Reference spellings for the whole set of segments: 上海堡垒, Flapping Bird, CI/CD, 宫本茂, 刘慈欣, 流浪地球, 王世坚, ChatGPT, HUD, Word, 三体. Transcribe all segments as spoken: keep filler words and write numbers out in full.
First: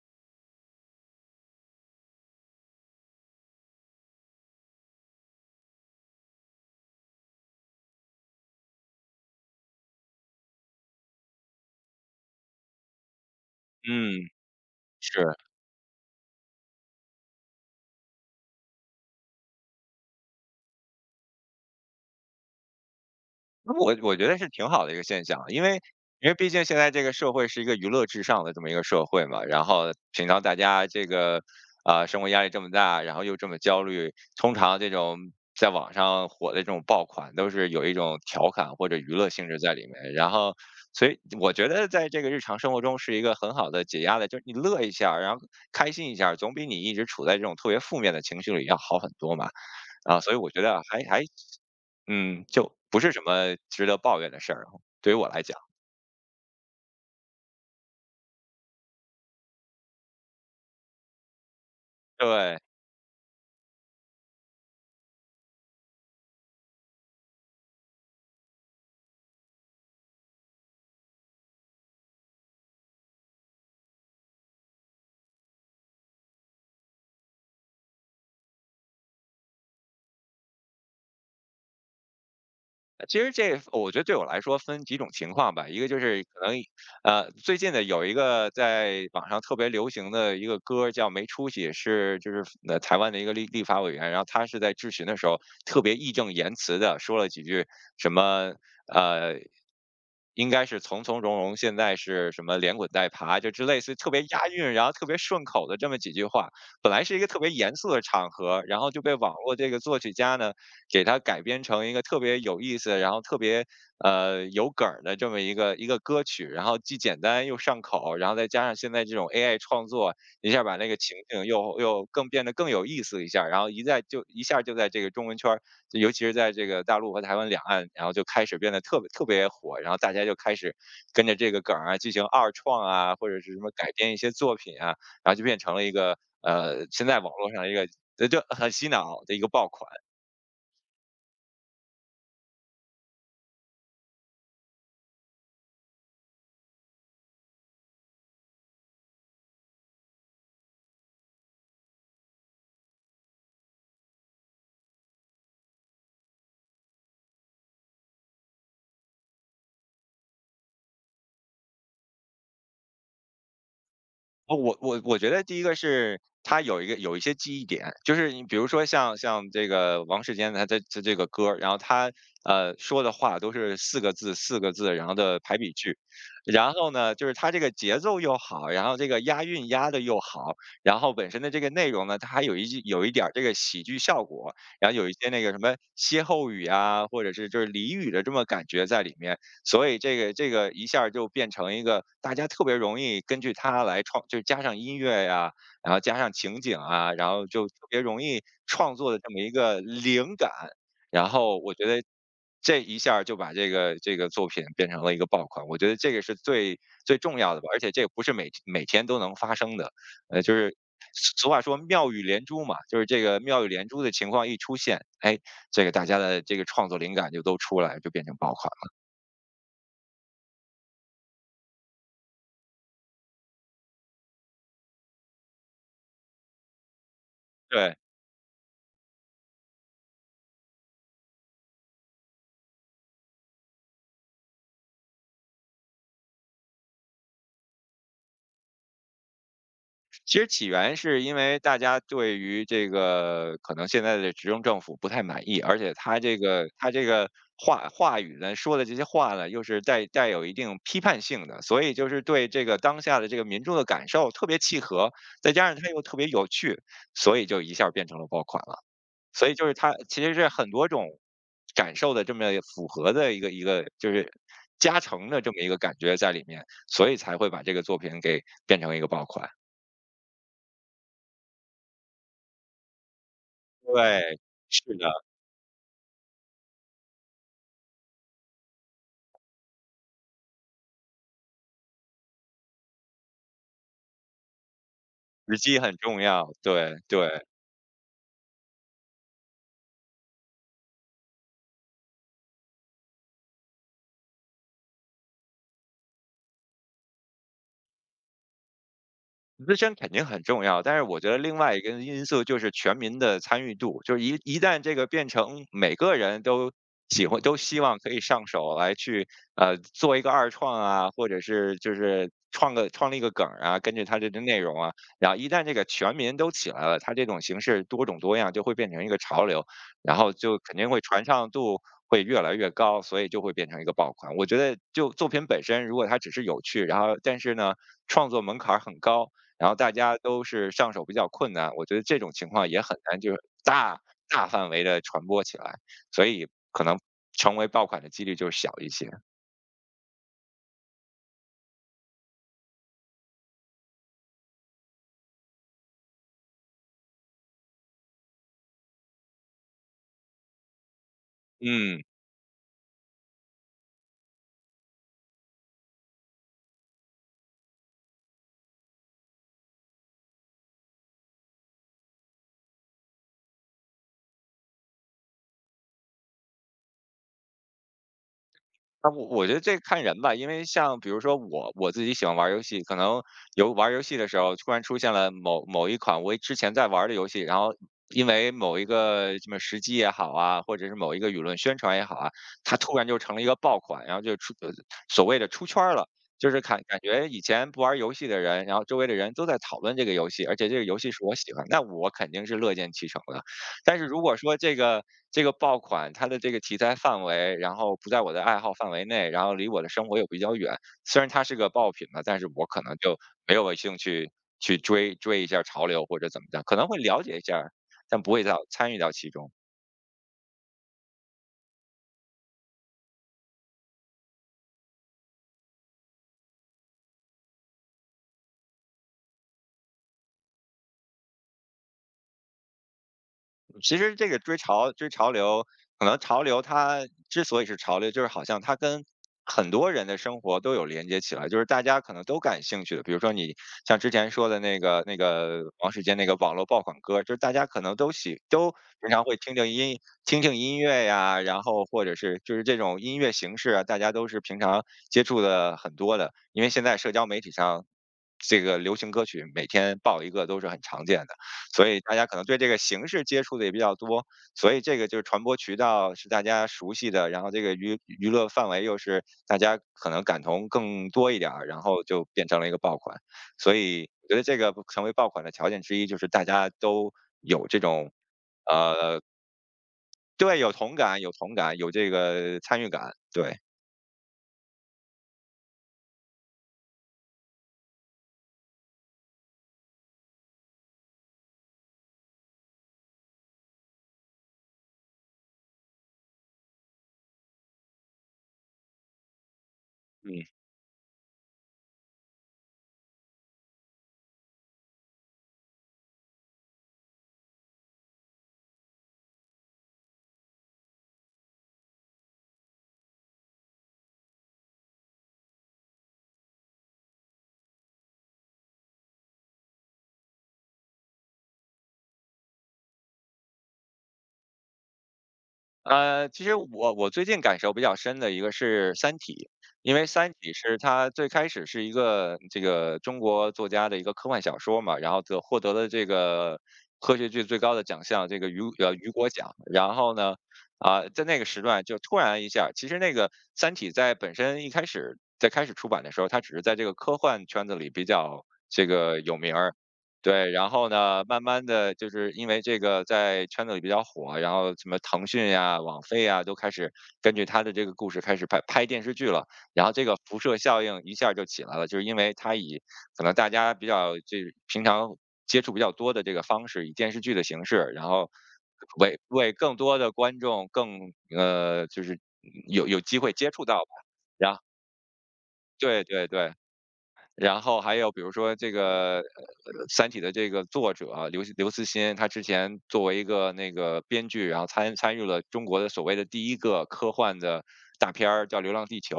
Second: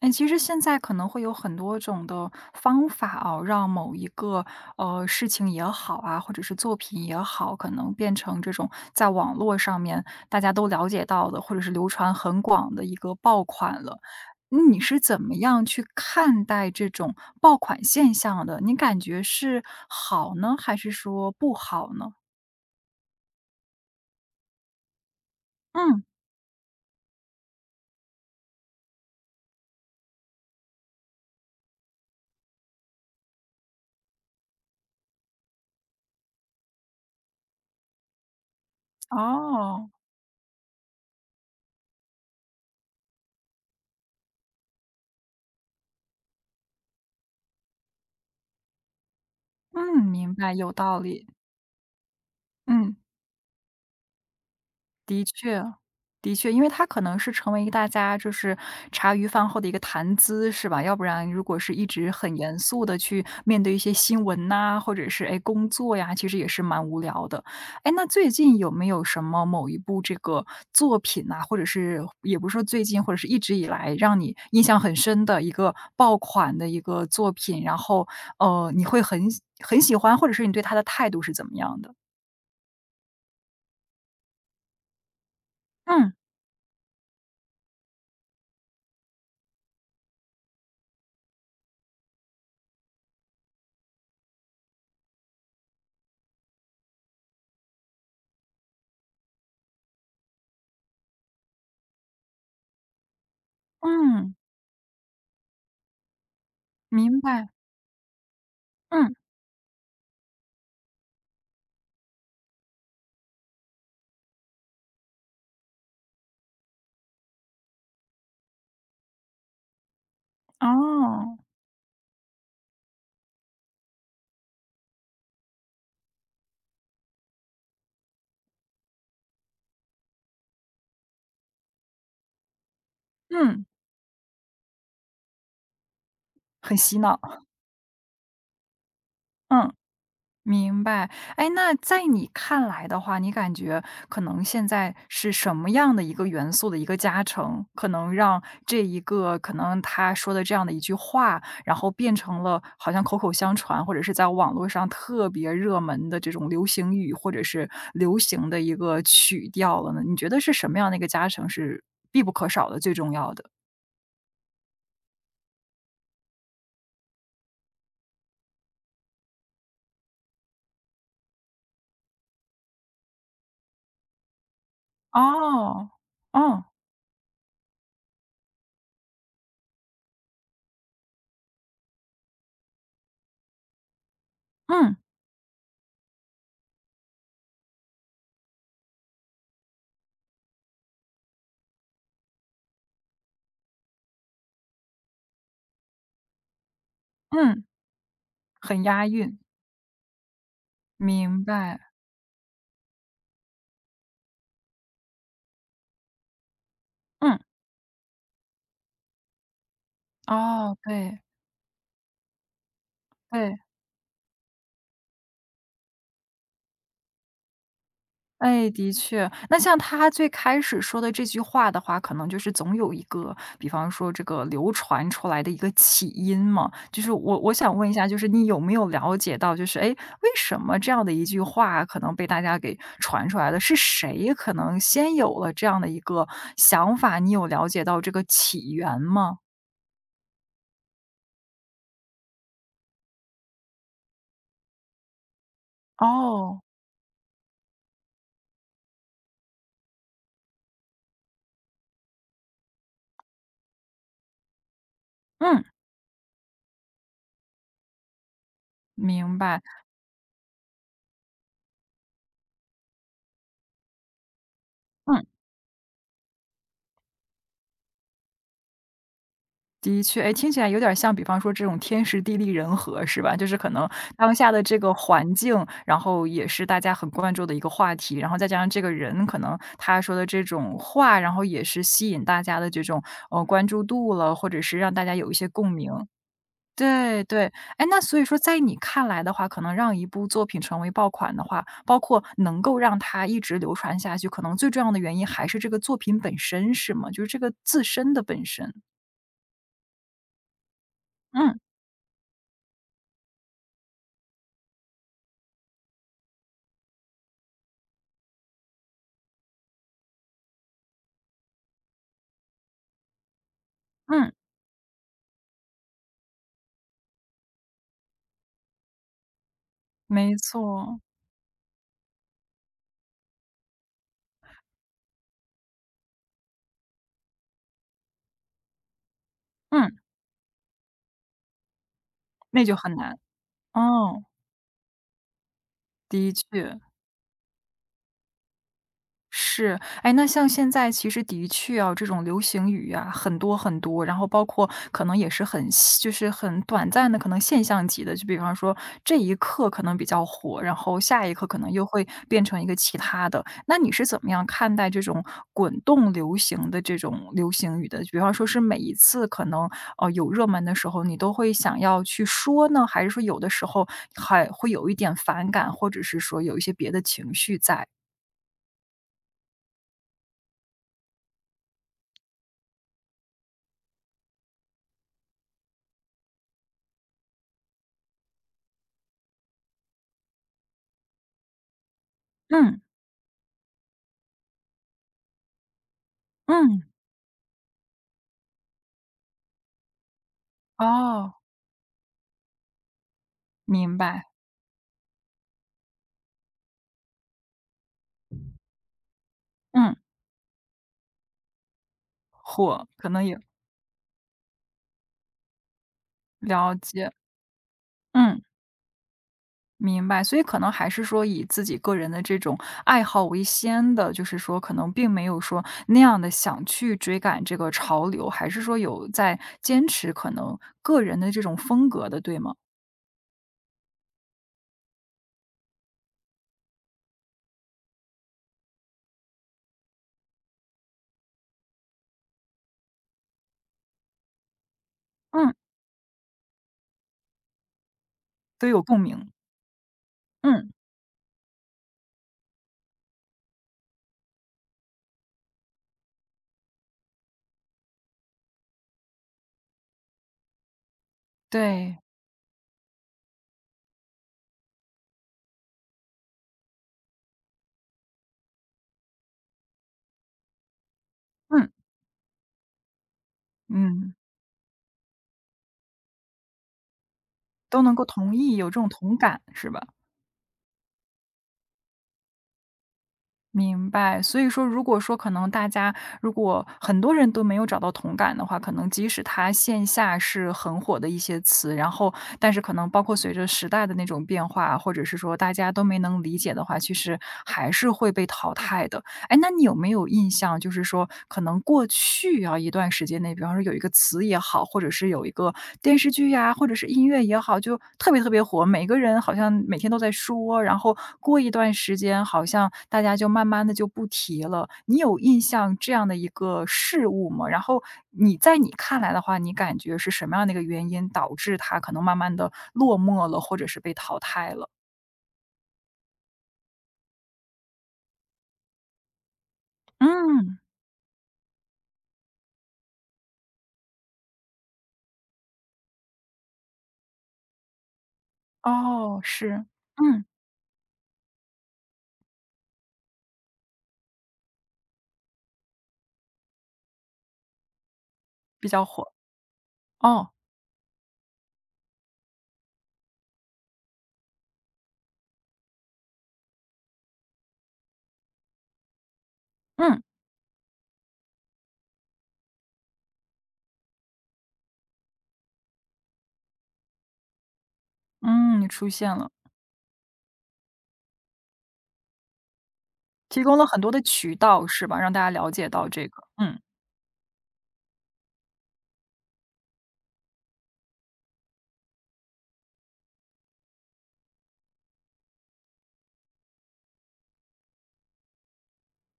哎，其实现在可能会有很多种的方法哦，让某一个呃事情也好啊，或者是作品也好，可能变成这种在网络上面大家都了解到的，或者是流传很广的一个爆款了。嗯，嗯你是怎么是，样去看待这种爆款现象的？你感觉是好呢，还是说不好呢？那我我觉得是挺好的一个现象啊，因为嗯，因为毕竟现在这个社会是一个娱乐至上的这么一个社会嘛，然后平常大家这个啊、生活压力这么大，然后又这么焦虑，通常这种在网上火的这种爆款都是有一种调侃或者娱乐性质在里哦，面，然后所以我觉得在这个日常生活中是一个很好的解压的，就是你乐一下儿，然后开心一下儿，总比你一直处在这种特别负面的情绪里要好很多嘛。嗯，啊，所明以我白，觉有得道还还理。嗯，就嗯。不是什么值得抱怨的事儿，对于的我来讲，确，的确，因为它可能是成为一个大家就是茶余饭后的一个谈资，是吧？要不然如果是一直很严对。肃的去面对一些新闻呐，或者是，哎，工作呀，其实也是蛮无聊的。哎，那最近有没有什么某一部这个作品呐，或者是也不是说最近，或者是一直以来让你印象很深的一个爆款的一个作品，然后，呃，你会很很喜欢，或者是你对它的态度是怎么样的？呃其实这我觉得对我来说分几种情况吧，一个就嗯，是可能，呃，最近的有一个在网上特别流行的一个歌儿叫《没出息》，是就是呃台湾的一个立立法委员，然后他是在质询的时候特别义正言辞的说了几句什么呃，应该是从从容容，现在是什么连滚带爬，就之类似特别嗯，押韵，然后特别顺口的这么几句话，本来是一明个特白，别严肃的场合，然后就被嗯。网络这个作曲家呢，给它改编成一个特别有意思，然后特别呃有梗儿的这么一个一个歌曲，然后既简单又上口，然后再加上现在这种 A I 创作，一下把那个情哦，景又又更变得更有意思一下，然后一在就一下就在这个中文圈儿，尤其是在这个大陆和台湾两岸，然后就开始变得特别特别火，然后大家就开始跟着这个梗儿啊进行二创啊，或者是什嗯，么改编一些作品啊，然后就变成了一个很呃洗现在脑，网络上一个呃就很洗脑的一个爆嗯，款。明白。哎，那在你看来的话，你感觉可能现在是什么样的一个元素的一个加成，可能让这一个可能他说的这样的一句话，然后变成了好像口口相传，或者是在网络上特别热门的这种流行语，或者是流行的一个曲调了呢？你觉得是什么样的一个加成是必不可少的、最重要的？哦，我我我觉得第一个是他有一个有一些记忆点，就是你比如说像像这个王世坚他这这这个歌儿，然后他呃说的话都是四个字四个字，然后的排比哦，句，哦，然后呢就是他这个节奏又好，然后这个押韵押的又好，然后本身的这个内容呢，它还有一句有一点儿这个喜剧效果，然后嗯有一些那个什么歇后语啊，或者是就是俚语的这么感觉在里面，所以这个这个一下儿就变成一个大家特别容易根据它来创，就加上音乐呀、然后加上情景啊，然后嗯，就特别容易很创押作的这韵。么一个灵感。然明后我白，觉得这一下儿就把这个这个作品变成了一个爆款，我觉得这个是最最重嗯，要的吧，而且这个不是每每天都能发生的，呃，就是哦，对，俗话说妙语连珠嘛，就是这个对，妙语连珠的情况一出现，哎，这个大家的这个创作灵感就都出来，就变成爆款哎，的了。确。那像他最开始说的这句话的话，可能就是总有一个，比方说这个流传出来的一个起因嘛。就是我我想问一对，下，就是你有没有了解到，就是哎，诶为什么这样的一句话可能被大家给传出来了？是谁可能先有了这样的一个想法？你有了解到这个起源吗？其实起源是因为大家对于这个可能现在的执政政府不太满意，而且他这哦，个他这个话话语呢，说的这些话呢，又是带带有一定批判性的，所以就是对这个当下的这个民众的感受特别契合，再嗯，加上他又特别有趣，所以就一下儿变成了爆款了。明所以白，就是它其实是很多种感受的这么符合的一个一个就是加嗯。成的这么一个感觉在里面，所以才会把这个作品给变成一个爆款。的确，哎，听起来有点像，比方说这种天时地利人和，是吧？就是可能当对，下的这个是的，环境，然后也是大家很关注的一个话题，然后再加上这个人可能他说的这种话，然后也是吸引大家的这种呃关注度了，或者是让大家有一些时共机鸣。很重要，对对对。对，哎，那所以说，在你看来的话，可能让一部作品成为爆款的话，包括能够让它一直流传下去，可能最重要的原因还是这个作品本身，是吗？就是这个自身的本身。自身肯定很重要，但是我觉得另嗯外一个因素就是全民的参与度，就是一一旦这个变成每个人都喜欢、都希望可以上手来去呃做一个二创啊，或者是就是创个创立一个梗儿啊，根据它这嗯。个内容啊，然后一旦这个全民都起来了，它这种形式多种多样就会变成一个潮流，然后没就肯定会错，传唱度。会越来越高，所以就会变成一个爆款。我觉得就作品本身，如果它只是有趣，然后但是呢，创作门槛儿很高，然后大嗯，家都是上手比较困难，我觉得这种情那况就也很很难，难就是大哦，大范围的传播起来，所的以确，可能成为爆款的几率就小一些，是，哎，那像现在其实的确啊，这种流行语啊，很多很多，然后包括可能也是很细就是很短暂的，可能现象级的，就比方说这一刻可能比较火，然后下一刻可能又嗯。会变成一个其他的。那你是怎么样看待这种滚动流行的这种流行语的？比方说是每一次可能呃有热门的时候，你都会想要去说呢，还是说有的时候还会有一点反感，或者是说有一些别的情绪在？啊，我我觉得这看人吧，因为像比如说我我自己喜欢玩儿游戏，可能有玩儿游戏的时候突然出现了某某一款我之前在玩儿的游戏，然后因为某一个什么时机也好啊，或者是某一个舆论宣传也好啊，它嗯突然就成了一个爆款，然后就出呃所谓的出圈儿了。就是感嗯，感觉以前不玩儿游戏的人，然后周围的人都在讨论这个游戏，而且这个游戏是我哦，喜欢，那我肯定是乐见其成的。明但是如白，果说这个这个爆款它的这个题材范围，然后不在我的爱好范围内，然后离我的嗯，生活又比较远，虽然它是个爆品吧，但是我可或能可就能也没有兴趣去追追一下潮流或者怎么样，了可能会解，了解一下，但不会嗯，到参与到其中。明白。所以可能还是说以自己个人的这种爱好为先的，就是说可能并没有说那样的想去追赶这个潮流，还是说有在坚持可能个人的这种风格的，对吗？其实这个追潮追潮流，可能潮流它之所以是潮流，就是好像它跟很多人的生活都有连接起来，就是大家可能都感兴趣的。比如说你像之前说的那个那嗯，个王世坚那个网络爆款歌，就是大家可能都喜都都有共平常鸣，会听听音听听嗯，音乐呀，然后或者是就是这种音乐形式啊，大家都是平常接触的很多的，因为现在社交媒体上，这个流行歌曲每天爆一个都是很常见的，所对，以大家可能对这个形式接触的也比较多，所以这个就是传播渠道是大家熟悉的，然后这个娱娱乐范围又是大家可能感同更多一点儿，嗯，然后就变成了一个爆款。所以嗯，我觉得这个成为爆款的条件之一就是大家都有这都能够种，同意，有这种同呃，感，是吧？对，有同感，有同感，有这个参与感，对。明白，所以说，如果说可能大家如果很多人都没有找到同感的话，可能即使它线下是很火的一些词，然后但是可能包括随着时代的那种变化，或者是说大家都没能理解的话，其实还是会被淘汰的。哎，那你有没有印嗯。象，就是说可能过去啊一段时间内，比方说有一个词也好，或者是有一个电视剧呀，或者是音乐也好，就特别特别火，每个人好像每天都在说，然后过一段时间，好像大家就慢慢的就不提了。你有印象这样的一个事物吗？然后你在你看来的话，你感觉是什么样的一个原因导致它可能慢慢的落寞了，或者是被淘汰了？呃，其实我我最近感受比较深的一个是《三体》，因为《三体》嗯，是它最开始是一个这个中国作家的一个科幻小说嘛，然后得获得了这个科学剧最高的奖项，这个雨呃雨哦，果奖。是，然后嗯，呢，啊、在那个时段就突然一下，其实那个《三体》在本身一开始在开始出版的时候，它只是在这个科幻圈子里比较比较这火，个有名儿，哦，对，然后呢，慢慢的就是因为这个在圈子里比较火，然后什么腾讯呀、网飞呀都开始根据他的这个故事开始拍拍电视剧了，然后嗯。这个辐射效应一下儿就起来了，就是因为他以可能大家比较这平常接触比较多的这个方式，以电视剧的形式，然后嗯，出现为了，为更多的观众更呃，就是有有机会提接供触了到很吧，多的渠然后道是吧？让大家了解到对这个，对对。嗯，然后还有比如说这个呃《三体》的这个作者啊刘刘慈欣，他之前作为一个那个编剧，然后参参与了中国的所谓的第一个科幻的大片儿，叫《流浪地球》。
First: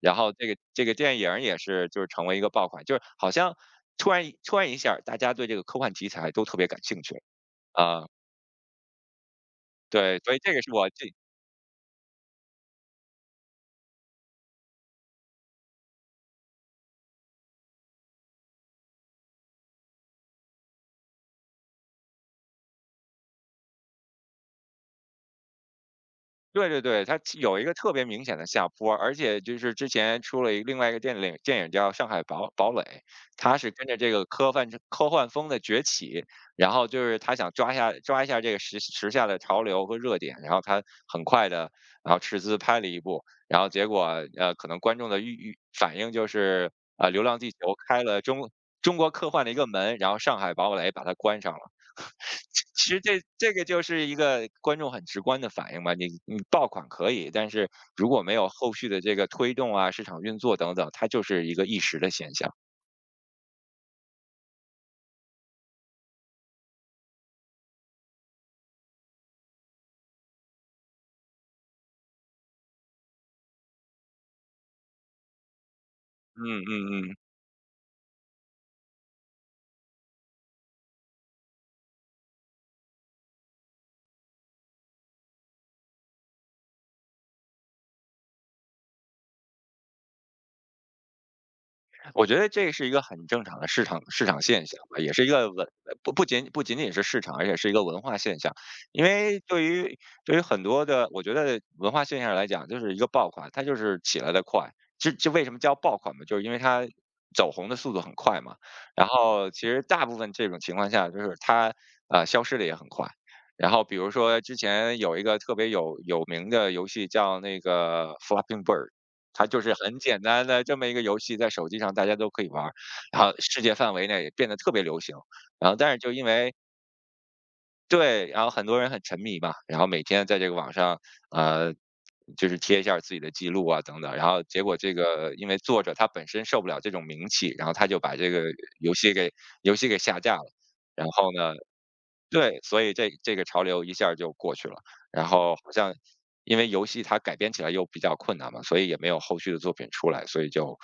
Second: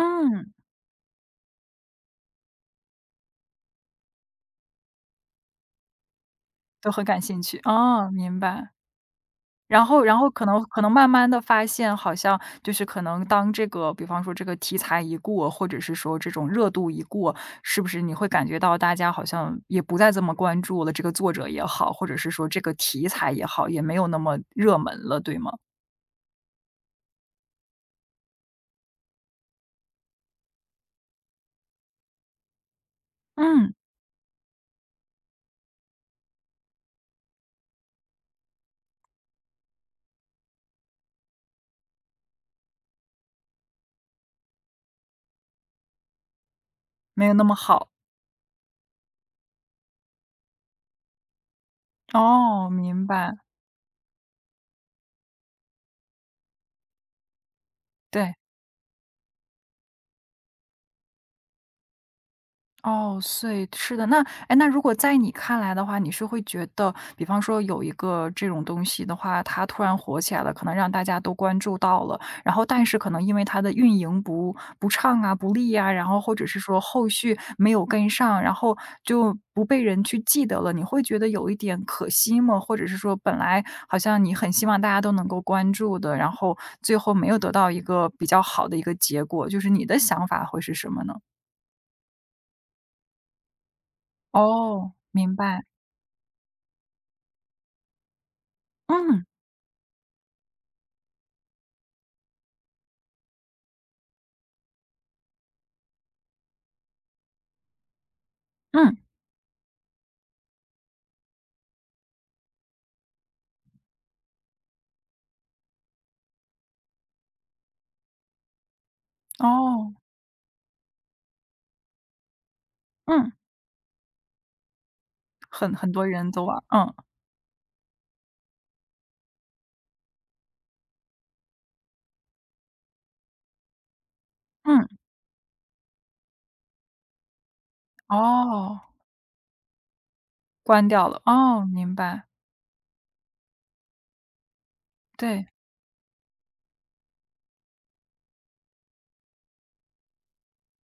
然后这个这个电影儿也是就是成为一个爆款，就是好像突然一突然一下儿大家对这个科幻题材都特别感都兴很趣了感兴趣，啊。哦，明白。然后然对，后所以可这个能是可我能这慢慢的发现，好像就是可能当这个比方说这个题材一过，或者是说这种热度一过，是不是你会感觉到大家好像也不再这么关注了，这个作者也好，或者是说这个题材也好，也没有那么热门了，对吗？对对对，它其有一个特别明显的下坡，而且就是之前出了一另外一个电影，电影叫《上海堡堡垒》，它是嗯，跟着这个科幻科幻风的崛起，然后就是他想抓下抓一下这个时时下的潮流和热点，然后他很快的，然后斥资拍了一部，然后结果呃，可能观众的预预反应就是啊，呃流没有浪那地么球》好，开了中中国科幻的一个门，然后《上海堡垒》把它关上了。哦，其实明这白，这个就是一个观众很直观的反应吧，你你爆款可以，但是如果没对。有后续的这个推动啊、市场运作等等，它就是一个一时的现象。哦，所以是的，那哎，那如果在你看来的话，你是会觉得，比方说有一个这种东西的话，它突然火起来了，可能让大家都关注到了，然后但是可能因为它的运营不不畅啊、不利啊，然后或者是嗯说后嗯嗯。续没有跟上，然后就不被人去记得了，你会觉得有一点可惜吗？或者是说本来好像你很希望大家都能够关注的，然后最后没有得到一个比较好的一个结果，就是你的想法会是什么呢？我觉得这是一个很正常的市场市场现象哦，吧，也是一明个白。文不不仅不仅仅是市场，而且是一个文化现象。因嗯，为对于对于很多的，我觉得文化现象来讲，就是一个爆款，它就是起来的快。这这为什么叫爆款嘛？就是因为它走红的速度很快嘛。嗯，然后其实大部分这种情况下，就是它呃消失的也很快。然后比如说之前有一个特别有有名的游戏叫那个 Flapping Bird。它就是哦，很简单的这么一个游戏，在手机上大家都可以玩儿，然嗯，后世界范围内也变得特别流行。然后很但很是多就因人都为玩儿嗯，对，然后很多人很沉迷嘛，然后每天在这个网上，呃，就是贴一下自己的记录啊等等，然后结果嗯，这个因为作者他本身受不了这种名气，然后他就把这个哦，游戏给游戏给下架了。关然掉了，后呢哦，明白，对，所以这这个潮流一下儿就过去了。然对，后好像因为游戏它改编起来又比较困难嘛，所以也没有后续的作品出来，所以就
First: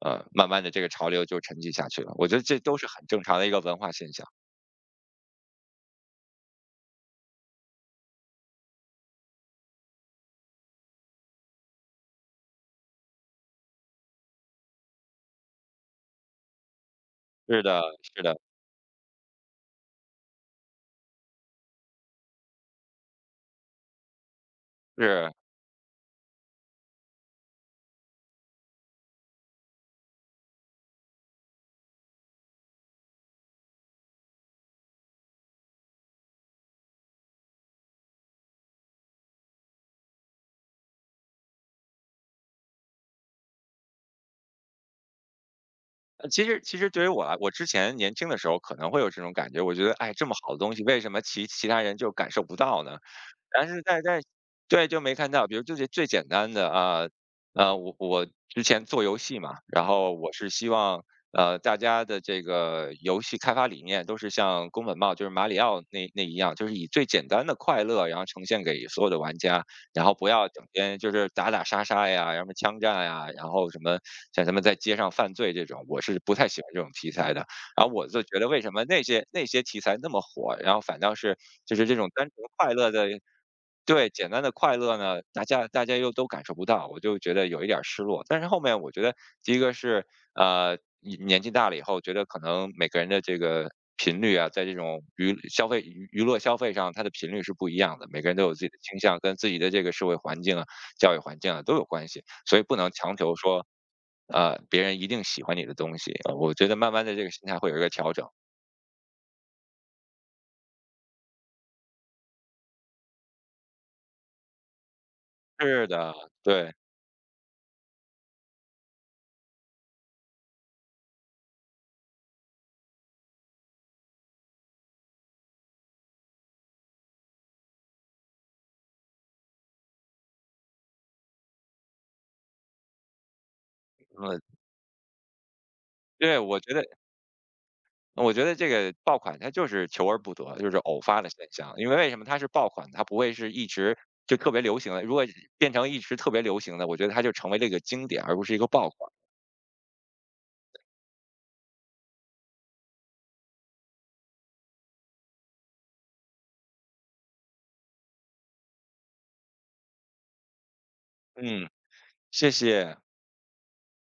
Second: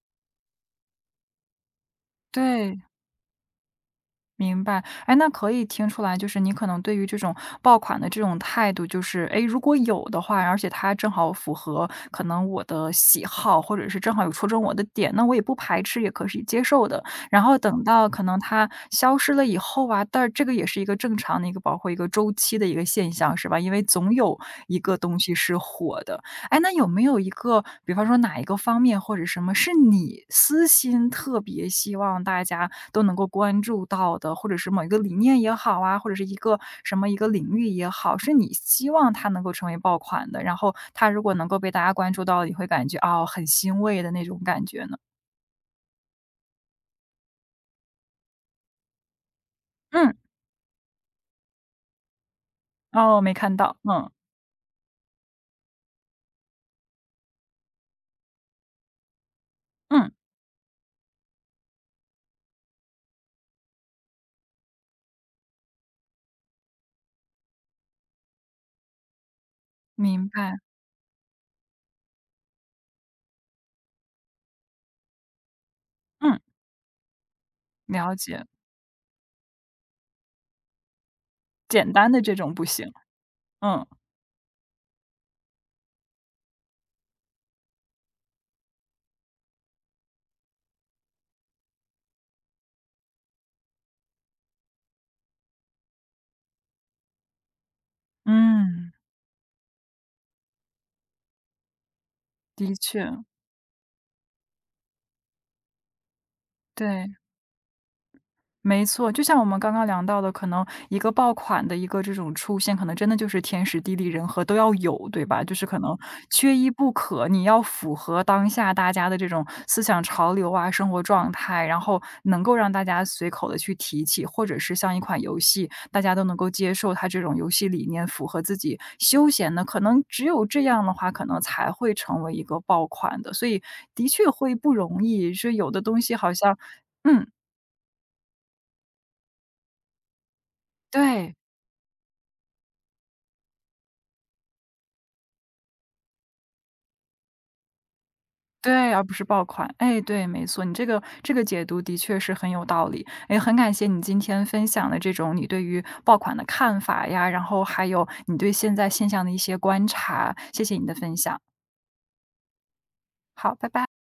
呃，慢慢的这个潮流就沉寂下去了。我觉得这都对。是很正常的一个文化现象。明白，哎，那可以听出来，就是你可能对于这种爆款的这种态度，就是哎，诶如果有的话，而且它正好符合可能我的喜好，或者是正好有戳中我的点，那我也不排斥，也可以接受的。然后是的，等到是可的，能它消失了以后啊，但这个也是一个正常的一个，包括一个周期的一个现象，是吧？因为总有一个是。东呃西是火的，哎，那有没有一个，比方说哪一个方面或者什么，是你私心特别希望大家都能够关注到的，或者是某一个理念也好啊，或者是一个什么一个领域也好，是你希望它能够成为爆款的，然后它如果能够被大家关注到，你会感觉哦很欣慰的那种感觉呢？其实其实对于我来我之前年轻的时候可能会有这种感觉，我觉得，哎，嗯，这么好的东西，为什么其其他人就感受不到呢？哦，没看但到，是在嗯在对，就没看到，比如就是最简单的啊，呃，我我之前做游戏嘛，然嗯，后我是希望呃大家的这个游戏开发理念都是像宫本茂就是马里奥那那一样，就是以最简单的快乐，然后呈现给所有的玩家，然后不明要白，整天就是打打杀杀呀，然么枪战呀，然后什么像什么在街上犯罪这种，我是不嗯，太喜欢这种题材的。然后我了就觉解，得为什么那些那些题材那么火，然后反倒是就是简这种单的单纯这种不快乐行，的嗯对，简单的快乐呢，大家大家又都感受不到，我就觉得有一点儿失落。但是后面我觉得，第一个是呃，你年纪大了以后，觉得可能每个人的这个频率啊，在这种娱消费娱娱乐消费上，它的频率是不一样的，每个人都有自己的嗯，倾向，跟自己的这个社会环境啊、教育环境啊都有关系，所以的不能确，强求说，呃，别人一定喜欢你的东西。呃我觉得慢慢的对。这个心态会有一个调整。没错，就像我们刚刚聊到的，可能一个爆款的一个这种出现，可能真的就是天时地利人和都要有，对吧？就是可是能的，缺一对，不可，你要符合当下大家的这种思想潮流啊、生活状态，然后能够让大家随口的去提起，或者是像一款游戏，大家都能够接受它这种游戏理念，符合自己休闲的，可能只有这样的话，可能才会成为一个爆款的。所以的确嗯，会不容易，是有的东西好对，像，我觉得嗯，我觉得这个爆款它就是求而不得，就是偶发的对。现象。因为为什么它是爆款，它不会是一直就特别流行的。如果变成一直特别流行的，我觉得它就成为了一个经典，而不是一个爆对，而款。不是爆款。哎，对，没错，你这个这个解读的确是很有道理。哎，很感谢你今天分享的这种你对于爆款的看法呀，然后还有你对现在现象的一些观察，谢谢你的分享。嗯，谢谢。好，拜拜。